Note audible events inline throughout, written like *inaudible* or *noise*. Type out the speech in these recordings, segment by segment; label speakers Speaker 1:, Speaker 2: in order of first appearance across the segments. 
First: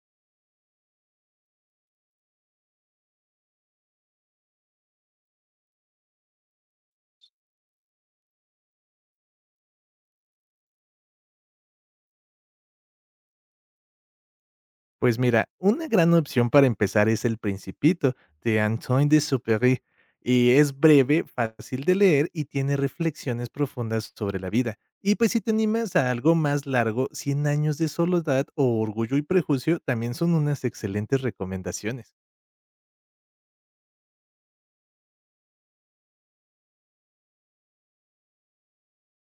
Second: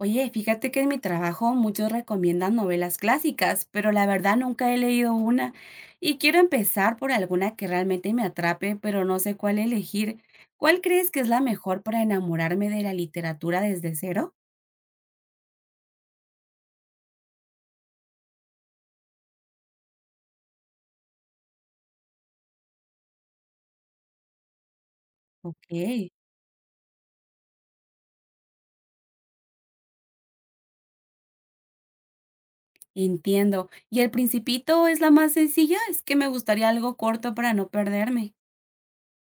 Speaker 1: Oye, fíjate que en mi trabajo muchos recomiendan novelas clásicas, pero la verdad nunca he leído una y quiero empezar por alguna que realmente me atrape, pero no sé cuál elegir. ¿Cuál crees que es la mejor para enamorarme de la literatura desde cero?
Speaker 2: Pues mira, una gran opción para empezar es El Principito de Antoine de Saint-Exupéry y es breve, fácil de leer y tiene reflexiones profundas sobre la vida. Y pues si te
Speaker 1: Ok,
Speaker 2: animas a algo más largo, 100 años de soledad o Orgullo y Prejuicio también son unas excelentes recomendaciones.
Speaker 1: entiendo. ¿Y El Principito es la más sencilla? Es que me gustaría algo corto para no perderme.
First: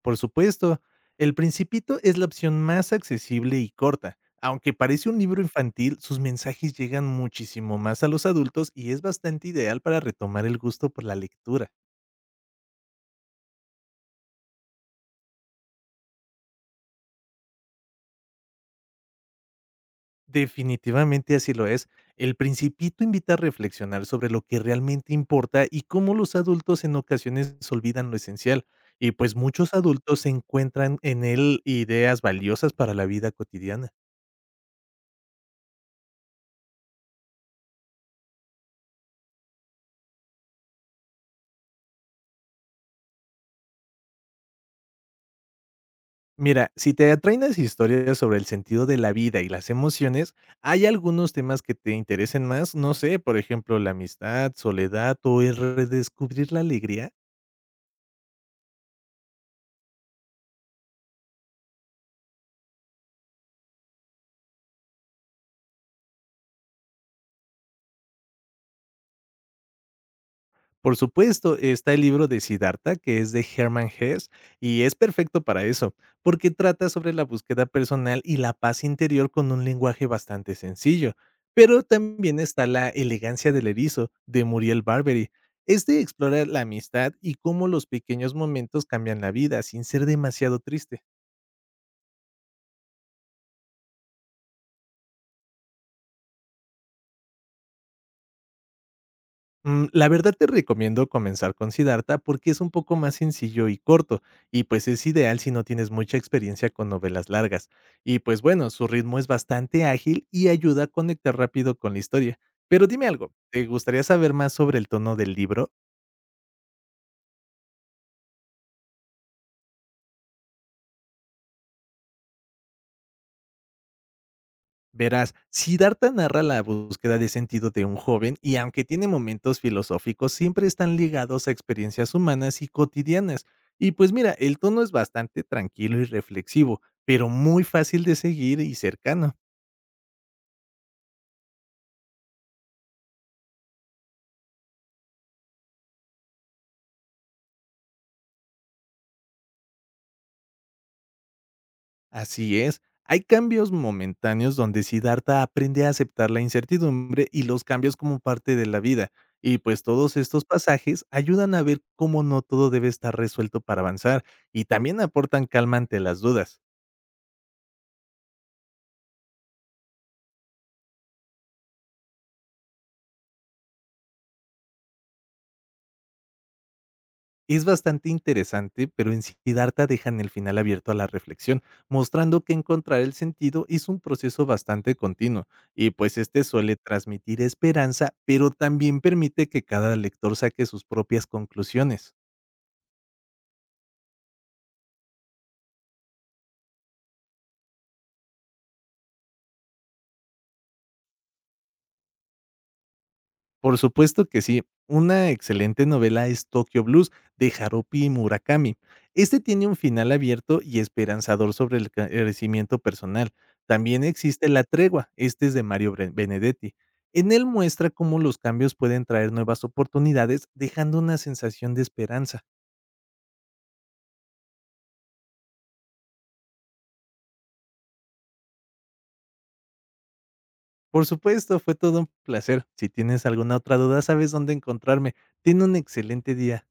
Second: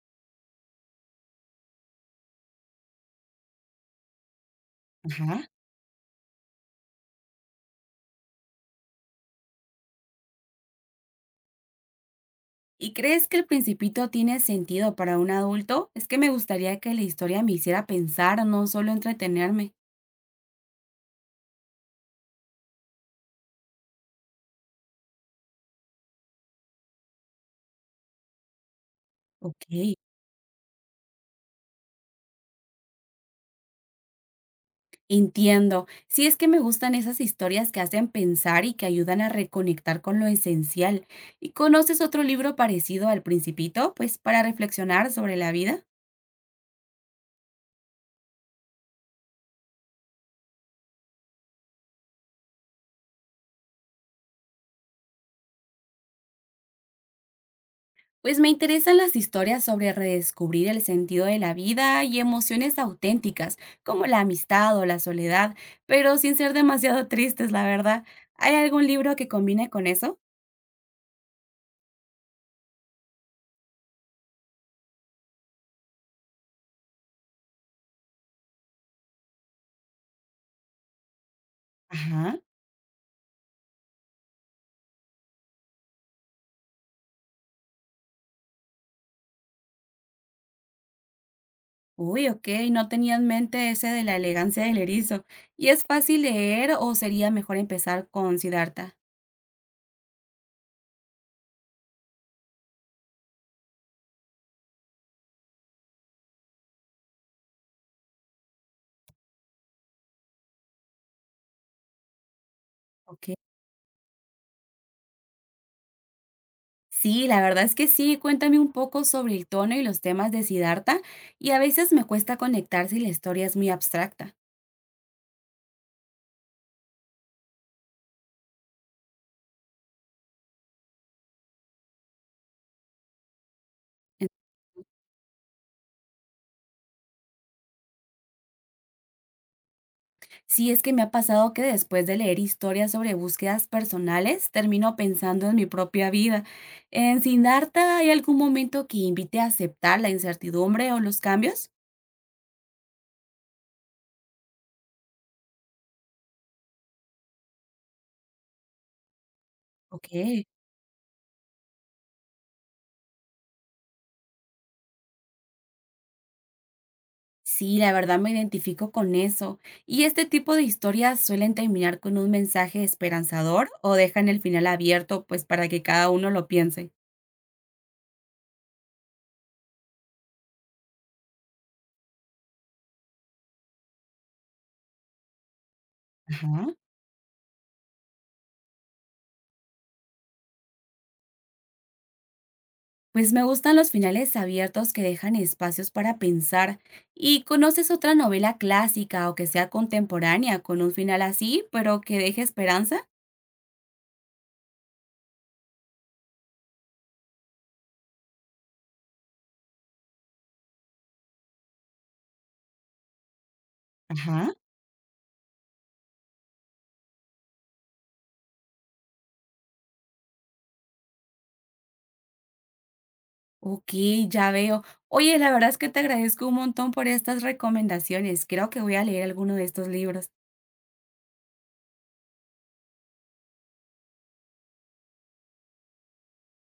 Speaker 2: Por supuesto, El Principito es la opción más accesible y corta. Aunque parece un libro
Speaker 1: Ajá.
Speaker 2: infantil, sus mensajes llegan muchísimo más a los adultos y es bastante ideal para retomar el gusto por la lectura.
Speaker 1: ¿Y crees que El Principito tiene sentido para un adulto? Es que me gustaría que la historia me hiciera pensar, no solo entretenerme.
Speaker 2: Definitivamente así lo es. El Principito invita a reflexionar sobre lo que realmente importa y cómo los adultos en ocasiones olvidan lo esencial. Y pues muchos
Speaker 1: Ok.
Speaker 2: adultos encuentran en él ideas valiosas para la vida cotidiana.
Speaker 1: Entiendo. Sí, es que me gustan esas historias que hacen pensar y que ayudan a reconectar con lo esencial. ¿Y conoces otro libro parecido al Principito? Pues para reflexionar sobre la vida.
Speaker 2: Mira, si te atraen las historias sobre el sentido de la vida y las emociones, hay algunos temas que te interesen más, no sé, por ejemplo, la amistad, soledad o el redescubrir la alegría.
Speaker 1: Pues me interesan las historias sobre redescubrir el sentido de la vida y emociones auténticas, como la amistad o la soledad, pero sin ser demasiado *laughs* tristes, la verdad. ¿Hay algún libro que combine con eso?
Speaker 2: Por supuesto, está el libro de Siddhartha, que es de Hermann Hesse, y es perfecto para eso, porque trata sobre la búsqueda personal y la paz interior con un lenguaje bastante sencillo. Pero también
Speaker 1: Ajá.
Speaker 2: está La elegancia del erizo, de Muriel Barbery. Este explora la amistad y cómo los pequeños momentos cambian la vida sin ser demasiado triste.
Speaker 1: Uy, ok, no tenía en mente ese de la elegancia del erizo. ¿Y es fácil leer o sería mejor empezar con Siddhartha?
Speaker 2: La verdad te recomiendo comenzar con Siddhartha porque es un poco más sencillo y corto, y pues es ideal si no tienes mucha experiencia con novelas largas. Y pues bueno, su ritmo es bastante ágil y ayuda a conectar rápido con la historia. Pero dime
Speaker 1: Ok.
Speaker 2: algo, ¿te gustaría saber más sobre el tono del libro?
Speaker 1: Sí, la verdad es que sí. Cuéntame un poco sobre el tono y los temas de Siddhartha y a veces me cuesta conectar si la historia es muy abstracta.
Speaker 2: Verás, Siddhartha narra la búsqueda de sentido de un joven y aunque tiene momentos filosóficos, siempre están ligados a experiencias humanas y cotidianas. Y pues
Speaker 1: En-
Speaker 2: mira, el tono es bastante tranquilo y reflexivo, pero muy fácil de seguir y cercano.
Speaker 1: Sí, es que me ha pasado que después de leer historias sobre búsquedas personales, termino pensando en mi propia vida. ¿En Siddhartha hay algún momento que invite a aceptar la incertidumbre o los cambios?
Speaker 2: Así es, hay cambios momentáneos donde Siddhartha aprende a aceptar la incertidumbre y los cambios como parte de la vida. Y pues
Speaker 1: Ok.
Speaker 2: todos estos pasajes ayudan a ver cómo no todo debe estar resuelto para avanzar y también aportan calma ante las dudas.
Speaker 1: Sí, la verdad me identifico con eso. ¿Y este tipo de historias suelen terminar con un mensaje esperanzador o dejan el final abierto, pues para que cada uno lo piense?
Speaker 2: Es bastante interesante, pero en Siddhartha dejan el final abierto a la reflexión, mostrando que encontrar el sentido es un proceso bastante continuo, y pues este suele
Speaker 1: Ajá.
Speaker 2: transmitir esperanza, pero también permite que cada lector saque sus propias conclusiones.
Speaker 1: Pues me gustan los finales abiertos que dejan espacios para pensar. ¿Y conoces otra novela clásica o que sea contemporánea con un final así, pero que deje esperanza?
Speaker 2: Por supuesto que sí. Una excelente novela es Tokyo Blues de Haruki Murakami. Este tiene un final abierto y esperanzador sobre el crecimiento personal. También existe
Speaker 1: Ajá.
Speaker 2: La Tregua, este es de Mario Benedetti. En él muestra cómo los cambios pueden traer nuevas oportunidades, dejando una sensación de esperanza.
Speaker 1: Ok, ya veo. Oye, la verdad es que te agradezco un montón por estas recomendaciones. Creo que voy a leer alguno de estos libros.
Speaker 2: Por supuesto, fue todo un placer. Si tienes alguna otra duda, sabes dónde encontrarme. Ten un excelente día.